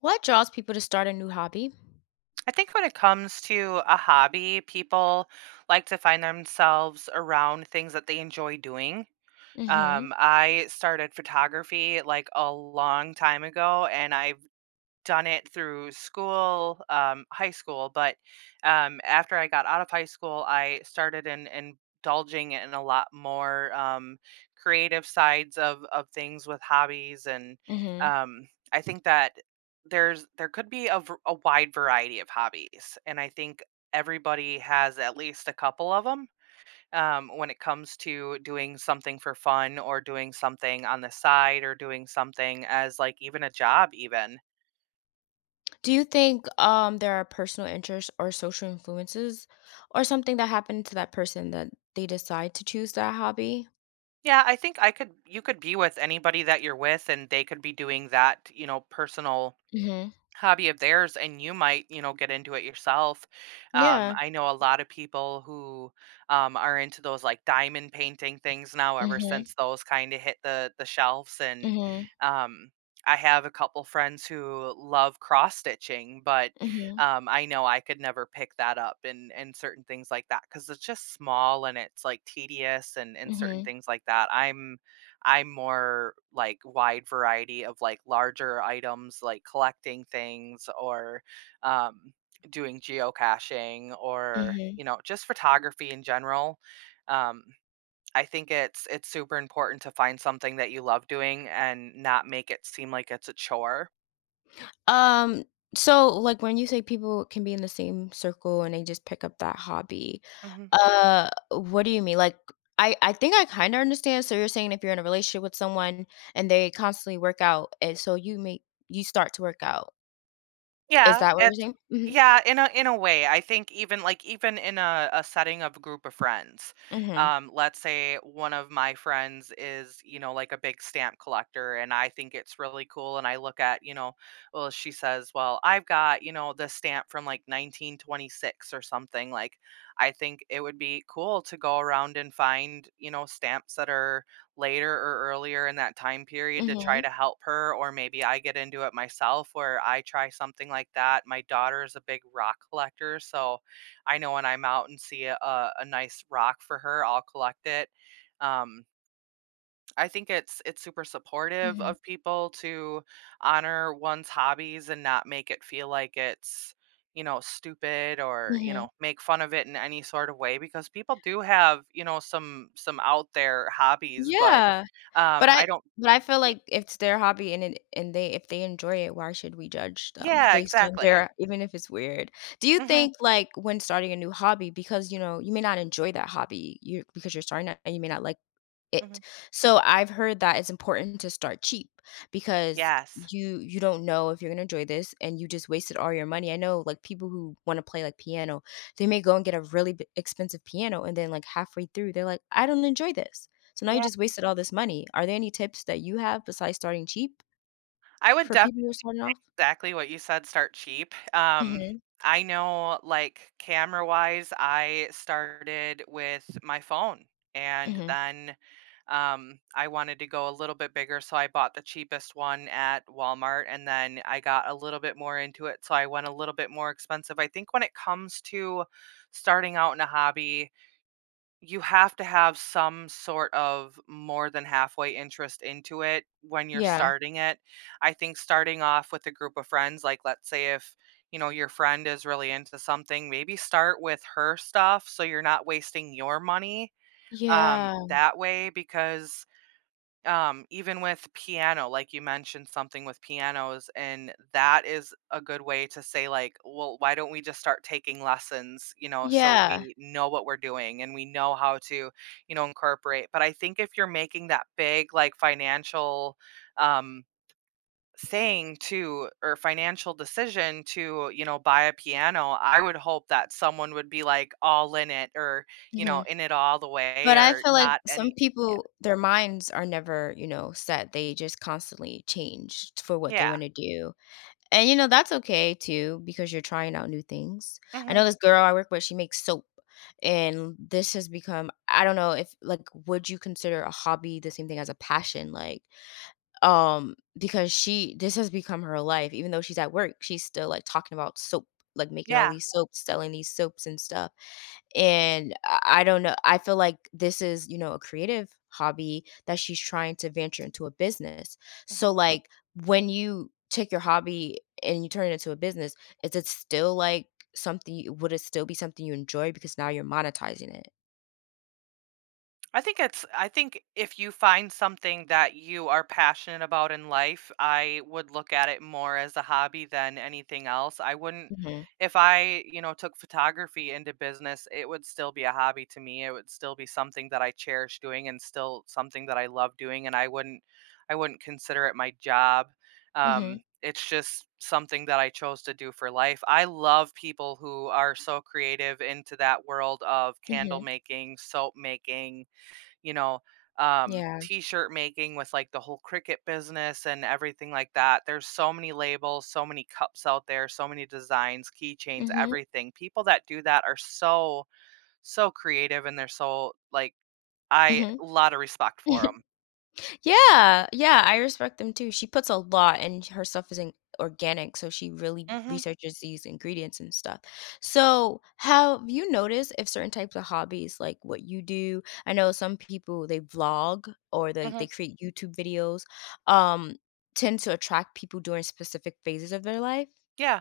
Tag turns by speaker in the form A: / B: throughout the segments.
A: What draws people to start a new hobby?
B: I think when it comes to a hobby, people like to find themselves around things that they enjoy doing.
A: Mhm.
B: I started photography like a long time ago, and I done it through school, high school, but after I got out of high school, I started in indulging in a lot more creative sides of things with hobbies, and
A: Mhm.
B: um, I think that there could be a wide variety of hobbies, and I think everybody has at least a couple of them when it comes to doing something for fun or doing something on the side or doing something as like even a job even.
A: Do you think there are personal interests or social influences or something that happened to that person that they decide to choose that hobby?
B: Yeah, I think I could you could be with anybody that you're with and they could be doing that, you know, personal
A: Mhm.
B: hobby of theirs and you might, you know, get into it yourself.
A: Yeah.
B: I know a lot of people who are into those like diamond painting things now ever
A: Mhm.
B: since those kind of hit the shelves. And
A: Mhm.
B: um I have a couple friends who love cross stitching, but
A: Mhm.
B: I know I could never pick that up, and certain things like that, because it's just small and it's like tedious, and certain
A: Mhm.
B: things like that. I'm more like wide variety of like larger items, like collecting things or um, doing geocaching or, you
A: Mhm.
B: know, just photography in general. Um, I think it's super important to find something that you love doing and not make it seem like it's a chore.
A: Um, so like when you say people can be in the same circle and they just pick up that hobby, what do you mean? Like I think I kind of understand. So you're saying if you're in a relationship with someone and they constantly work out, and so you start to work out. Is
B: Yeah,
A: that what you're saying? Mhm.
B: in a, way. I think even, like, even in a setting of a group of friends.
A: Mhm.
B: Let's say one of my friends is, you know, like a big stamp collector, and I think it's really cool. And I look at, you know, well, she says, well, I've got, you know, this stamp from like 1926 or something. Like, I think it would be cool to go around and find, you know, stamps that are later or earlier in that time period to try
A: Mhm.
B: to help her, or maybe I get into it myself where I try something like that. My daughter is a big rock collector, so I know when I'm out and see a nice rock for her, I'll collect it. Um I think it's super supportive
A: Mhm.
B: of people to honor one's hobbies and not make it feel like it's, you know, stupid, or, you
A: Mhm.
B: know, make fun of it in any sort of way, because people do have, you know, some out there hobbies. But
A: Yeah. But I
B: I don't
A: but I feel
B: y-
A: like it's their hobby and they if they enjoy it, why should we judge them
B: yeah,
A: based on
B: exactly.
A: their even if it's weird. Do you
B: Mhm.
A: think, like, when starting a new hobby because, you know, you may not enjoy that hobby, you because you're starting it and you may not like it,
B: Mhm.
A: so I've heard that it's important to start cheap because
B: Yes.
A: you don't know if you're gonna enjoy this and you just wasted all your money. I know, like, people who wanna play, like, piano, they may go and get a really b expensive piano, and then, like, halfway through, they're like, "I don't enjoy this." So now you
B: Yeah.
A: just wasted all this money. Are there any tips that you have besides starting cheap
B: I would
A: for
B: definitely
A: people who are starting off?
B: exactly what you said, start cheap.
A: Mhm,
B: I know, like, camera wise, I started with my phone, and
A: mhm.
B: then I wanted to go a little bit bigger. So I bought the cheapest one at Walmart, and then I got a little bit more into it. So I went a little bit more expensive. I think when it comes to starting out in a hobby, you have to have some sort of more than halfway interest into it when you're
A: Yeah.
B: starting it. I think starting off with a group of friends, like, let's say if, you know, your friend is really into something, maybe start with her stuff, so you're not wasting your money
A: Yeah.
B: that way, because even with piano, like, you mentioned something with pianos, and that is a good way to say, like, well, why don't we just start taking lessons, you know, so
A: Yeah.
B: we know what we're doing and we know how to, you know, incorporate. But I think if you're making that big, like, financial, um, saying to, or financial decision to, you know, buy a piano, I would hope that someone would be, like, all in it, or, you know,
A: Mhm.
B: in it all the way,
A: But I
B: or
A: feel like
B: not
A: some
B: any. Yeah.
A: people, their minds are never, set. They just constantly change for what they
B: Yeah.
A: wanna do, and, that's okay too because you're trying out new things. I
B: Mhm.
A: know this girl I work with, she makes soap, and this has become I don't know if like, would you consider a hobby the same thing as a passion? Like, because she this has become her life, even though she's at work, she's still, like, talking about soap, like, making all
B: Yeah.
A: these soaps, selling these soaps and stuff. And I don't know, I feel like this is, a creative hobby that she's trying to venture into a business. So, like, when you take your hobby and you turn it into a business, is it still like something you would it still be something you enjoy because now you're monetizing it?
B: I think it's I think if you find something that you are passionate about in life, I would look at it more as a hobby than anything else. I wouldn't,
A: Mhm.
B: if I, you know, took photography into business, it would still be a hobby to me. It would still be something that I cherish doing, and still something that I love doing, and I wouldn't consider it my job.
A: Mhm.
B: It's just something that I chose to do for life. I love people who are so creative into that world of candle
A: Mhm.
B: making, soap making, you know,
A: Yeah.
B: t-shirt making with like the whole cricket business and everything like that. There's so many labels, so many cups out there, so many designs, keychains,
A: Mhm.
B: everything. People that do that are so so creative, and they're so like I
A: Mhm.
B: a lot of respect for them.
A: Yeah, yeah, I respect them too. She puts a lot and her stuff isn't organic, so she really
B: Mhm.
A: researches these ingredients and stuff. So, have you noticed if certain types of hobbies, like what you do, I know some people they vlog or they
B: Mhm.
A: create YouTube videos, um, tend to attract people during specific phases of their life.
B: Yeah.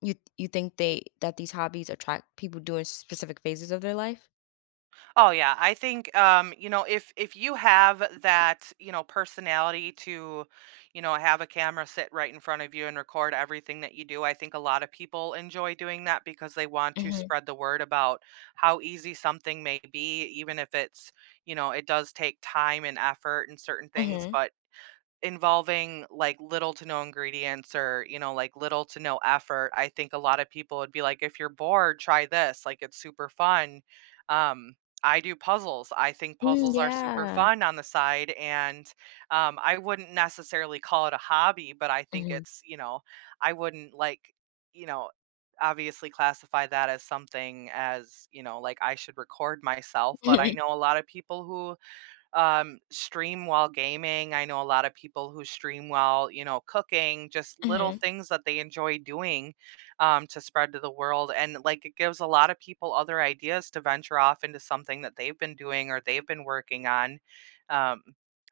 A: You think they that these hobbies attract people doing specific phases of their life?
B: Oh yeah, I think, you know, if you have that, you know, personality to, you know, have a camera sit right in front of you and record everything that you do, I think a lot of people enjoy doing that because they want to
A: Mhm.
B: spread the word about how easy something may be, even if it's, you know, it does take time and effort and certain things.
A: Mhm.
B: But involving like little to no ingredients, or, you know, like little to no effort, I think a lot of people would be like, if you're bored, try this, like, it's super fun. um I do puzzles. I think
A: Mm,
B: puzzles are super
A: yeah.
B: fun on the side. And I wouldn't necessarily call it a hobby, but I think
A: Mhm.
B: it's, you know, I wouldn't like, you know, obviously classify that as something as, you know, like, I should record myself. But I know a lot of people who stream while gaming. I know a lot of people who stream while, you know, cooking, just little
A: Mhm.
B: things that they enjoy doing to spread to the world. And like it gives a lot of people other ideas to venture off into something that they've been doing or they've been working on. Um,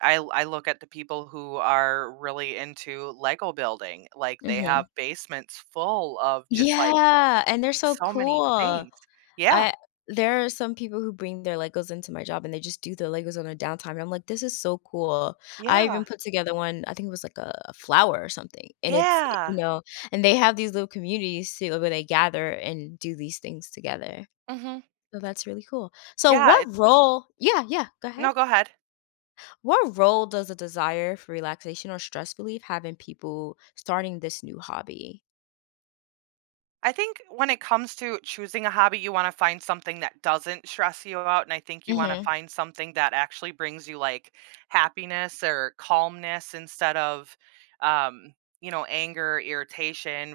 B: I look at the people who are really into Lego building. Like they have
A: Mhm.
B: basements full of just like
A: Yeah, and they're so
B: so many
A: cool.
B: things. Yeah.
A: I There are some people who bring their Legos into my job and they just do their Legos on their downtime, and I'm like, "This is so cool." I
B: Yeah.
A: even put together one, I think it was like a flower or something, and it's eh,
B: Yeah.
A: you know, and they have these little communities too where they gather and do these things together.
B: Hmm.
A: So that's really cool. So
B: Yeah.
A: what
B: It,
A: role Yeah, yeah, go ahead.
B: no, go ahead.
A: What role does a desire for relaxation or stress relief have in people starting this new hobby?
B: I think when it comes to choosing a hobby, you want to find something that doesn't stress you out. And I think you want to
A: Mhm,
B: find something that actually brings you like happiness or calmness, instead of, um, you know, anger, irritation,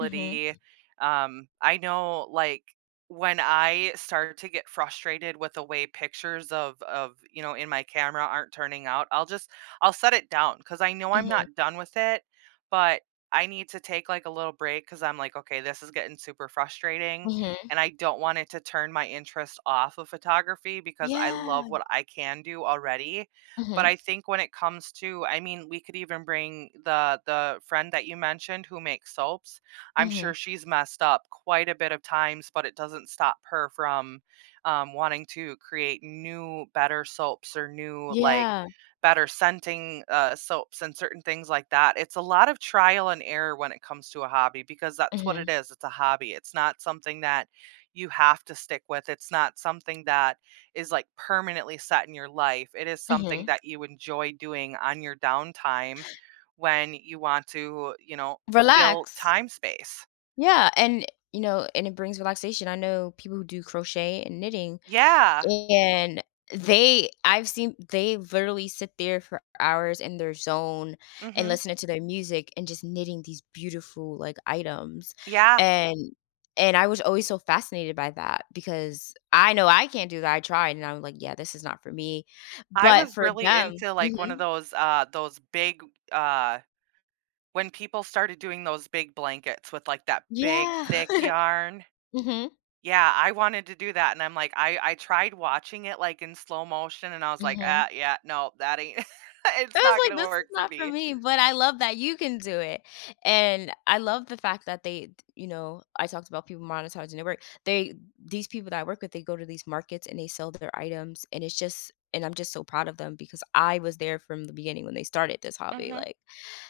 A: mhm,
B: I know, like, when I start to get frustrated with the way pictures you know, in my camera aren't turning out, I'll just, I'll set it down because I know I'm
A: mhm,
B: not done with it. But I need to take like a little break because I'm like, okay, this is getting super frustrating.
A: mhm.
B: And I don't want it to turn my interest off of photography because I
A: Yeah.
B: love what I can do already. But
A: Mhm,
B: I think when it comes to, I mean, we could even bring the friend that you mentioned who makes soaps. I'm
A: mhm.
B: sure she's messed up quite a bit of times, but it doesn't stop her from wanting to create new, better soaps, or new like
A: Yeah.
B: better scenting, soaps and certain things like that. It's a lot of trial and error when it comes to a hobby, because that's what it
A: Mhm,
B: is. It's a hobby. It's not something that you have to stick with. It's not something that is like permanently set in your life. It is something
A: mhm.
B: that you enjoy doing on your downtime when you want to, you know, fill
A: Relax.
B: time space.
A: Yeah, and it brings relaxation. I know people who do crochet and knitting,
B: Yeah.
A: and they I've seen they literally sit there for hours in their zone and
B: Mhm.
A: listening to their music and just knitting these beautiful, like, items,
B: Yeah.
A: and and I was always so fascinated by that because I know I can't do that. I tried, and I'm like, "Yeah, this is not for me."
B: I
A: But
B: was
A: for
B: really
A: them
B: into like one
A: mhm.
B: of those big uh when people started doing those big blankets with, like, that big,
A: Yeah.
B: thick yarn.
A: Mhm,
B: Yeah, I wanted to do that, and I'm like, I tried watching it, like, in slow motion, and I was like, ah,
A: mhm.
B: yeah, no, that ain't
A: I
B: it's not
A: was
B: gonna
A: like, "This is
B: work for
A: not for
B: me.
A: me," but I love that you can do it, and I love the fact that I talked about people monetizing their work. They These people that I work with, they go to these markets and they sell their items, and I'm just so proud of them because I was there from the beginning when they started this hobby,
B: Mhm,
A: like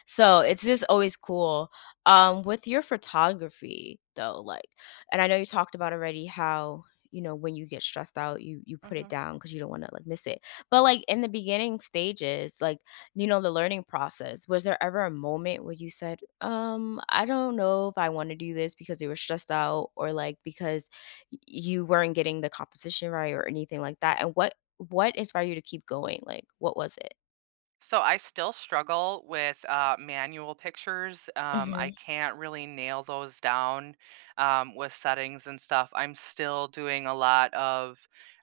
A: so it's just always cool. With your photography, though, like and I know you talked about already how, when you get stressed out, you put it
B: mhm.
A: down because you don't wanna, like, miss it. But, like, in the beginning stages, like, the learning process. Was there ever a moment where you said, I don't know if I want to do this because you were stressed out or like because you weren't getting the composition right or anything like that? And what inspired you to keep going? Like what was it?
B: So I still struggle with manual pictures. I
A: Mhm.
B: can't really nail those down with settings and stuff. I'm still doing a lot of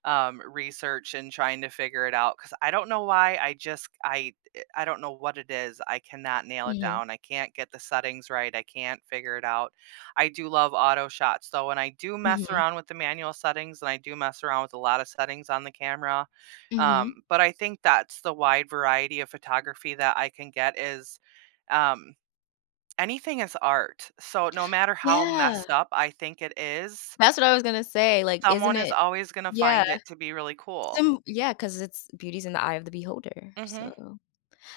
B: research and trying to figure it out, because I don't know why. I just I eh, I don't know what it is. I cannot nail it
A: Mhm.
B: down. I can't get the settings right. I can't figure it out. I do love auto shots though, and I do mess
A: Mhm.
B: around with the manual settings, and I do mess around with a lot of settings on the camera,
A: Mhm.
B: but I think that's the wide variety of photography that I can get is um, anything is art. So no matter how
A: Yeah.
B: messed up I think it is,
A: That's what I was going to say. Like
B: someone
A: isn't
B: is
A: it
B: always going to
A: Yeah.
B: find it to be really cool.
A: Some Yeah, cuz it's beauty's in the eye of the beholder.
B: Hmm.
A: So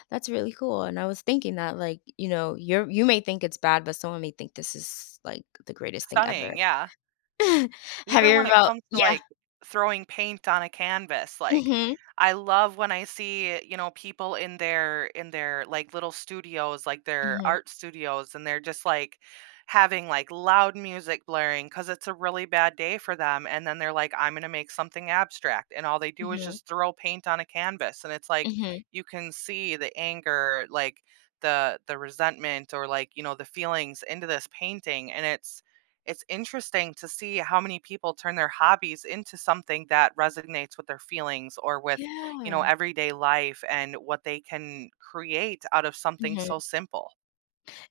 A: that's really cool, and I was thinking that, like, you may think it's bad, but someone may think this is, like, the greatest thing ever.
B: Stunning. Yeah.
A: Have you
B: Even when
A: ever
B: it
A: felt
B: comes to,
A: Yeah.
B: like, throwing paint on a canvas, like,
A: Mhm.
B: I love when I see, you know, people in their like, little studios, like, their
A: Mhm.
B: art studios, and they're just, like, having, like, loud music blaring because it's a really bad day for them, and then they're like, I'm gonna make something abstract, and all they do is
A: Mhm.
B: just throw paint on a canvas, and it's like,
A: Mhm.
B: you can see the anger, like, the resentment, or, like, you know, the feelings into this painting, and it's interesting to see how many people turn their hobbies into something that resonates with their feelings, or with, you know,
A: Yeah.
B: everyday life, and what they can create out of something
A: Mhm.
B: so simple.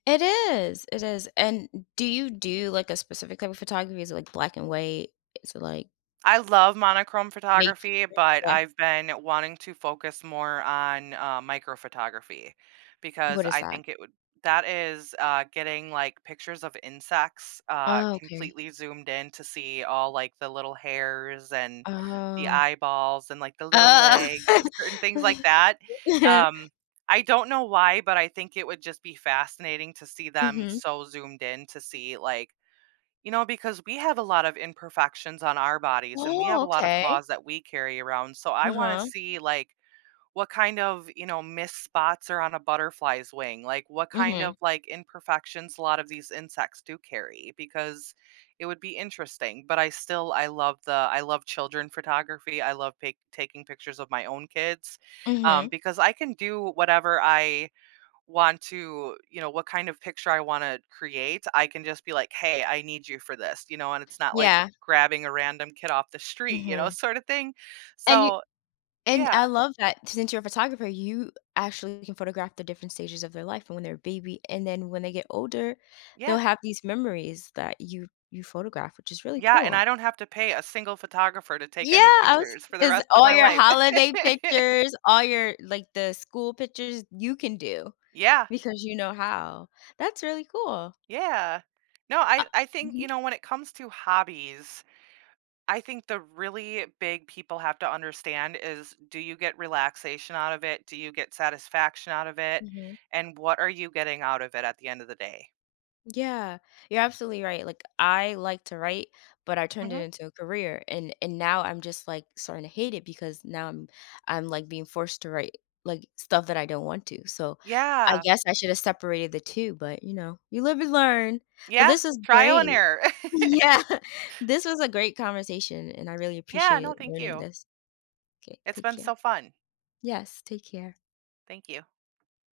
A: It is, and do you do, like, a specific type of photography? Is it, like, black and white? Is it, like,
B: I love monochrome
A: nature?
B: photography, but
A: Yeah.
B: I've been wanting to focus more on micro photography, because
A: What is
B: I
A: that?
B: think it would that is, getting like pictures of insects
A: Oh, okay.
B: completely zoomed in to see all like the little hairs and the
A: Oh.
B: eyeballs and like the little
A: Oh.
B: legs, certain things like that. Um, I don't know why, but I think it would just be fascinating to see them
A: Mhm.
B: so zoomed in to see like, you know, because we have a lot of imperfections on our bodies, and we have
A: Oh,
B: a lot of
A: okay.
B: flaws that we carry around. So I want to
A: Uh-huh.
B: see like what kind of, you know, missed spots are on a butterfly's wing. Like, what kind
A: Mhm.
B: of like imperfections a lot of these insects do carry, because it would be interesting. But I love the I love children photography. I love taking pictures of my own kids,
A: Mhm.
B: because I can do whatever I want to, you know, what kind of picture I want to create, I can just be like, hey, I need you for this, you know, and it's not like
A: Yeah.
B: grabbing a random kid off the street, you know,
A: Mhm.
B: sort of thing.
A: And you
B: So,
A: and
B: yeah,
A: I love that since you're a photographer, you actually can photograph the different stages of their life and when they're a baby, and then when they get older, they'll
B: yeah,
A: have these memories that you photograph, which is really
B: yeah, and I
A: cool.
B: don't have to pay a single photographer to take
A: Yeah,
B: any
A: I was
B: pictures for the
A: is
B: rest of
A: all
B: my
A: your
B: life.
A: holiday pictures, all your like, the school pictures you can do
B: Yeah,
A: because you know how. That's really cool.
B: yeah. No,
A: Uh
B: I think, you
A: mhm,
B: know, when it comes to hobbies, I think the really big people have to understand is, do you get relaxation out of it? Do you get satisfaction out of it?
A: mhm.
B: And what are you getting out of it at the end of the day?
A: Yeah, you're absolutely right. Like I like to write, but I turned it
B: Mhm.
A: into a career and now I'm just like starting to hate it because now I'm like being forced to write like stuff that I don't want to. So I
B: Yeah.
A: guess I should have separated the two, but you live and learn. But
B: Yeah.
A: this is
B: Trial and
A: great.
B: error.
A: Yeah. This was a great conversation and I really
B: Yeah. No,
A: appreciated
B: thank
A: learning
B: you.
A: this. Okay,
B: It's
A: take
B: been
A: care.
B: so fun.
A: Yes, take care.
B: Thank you.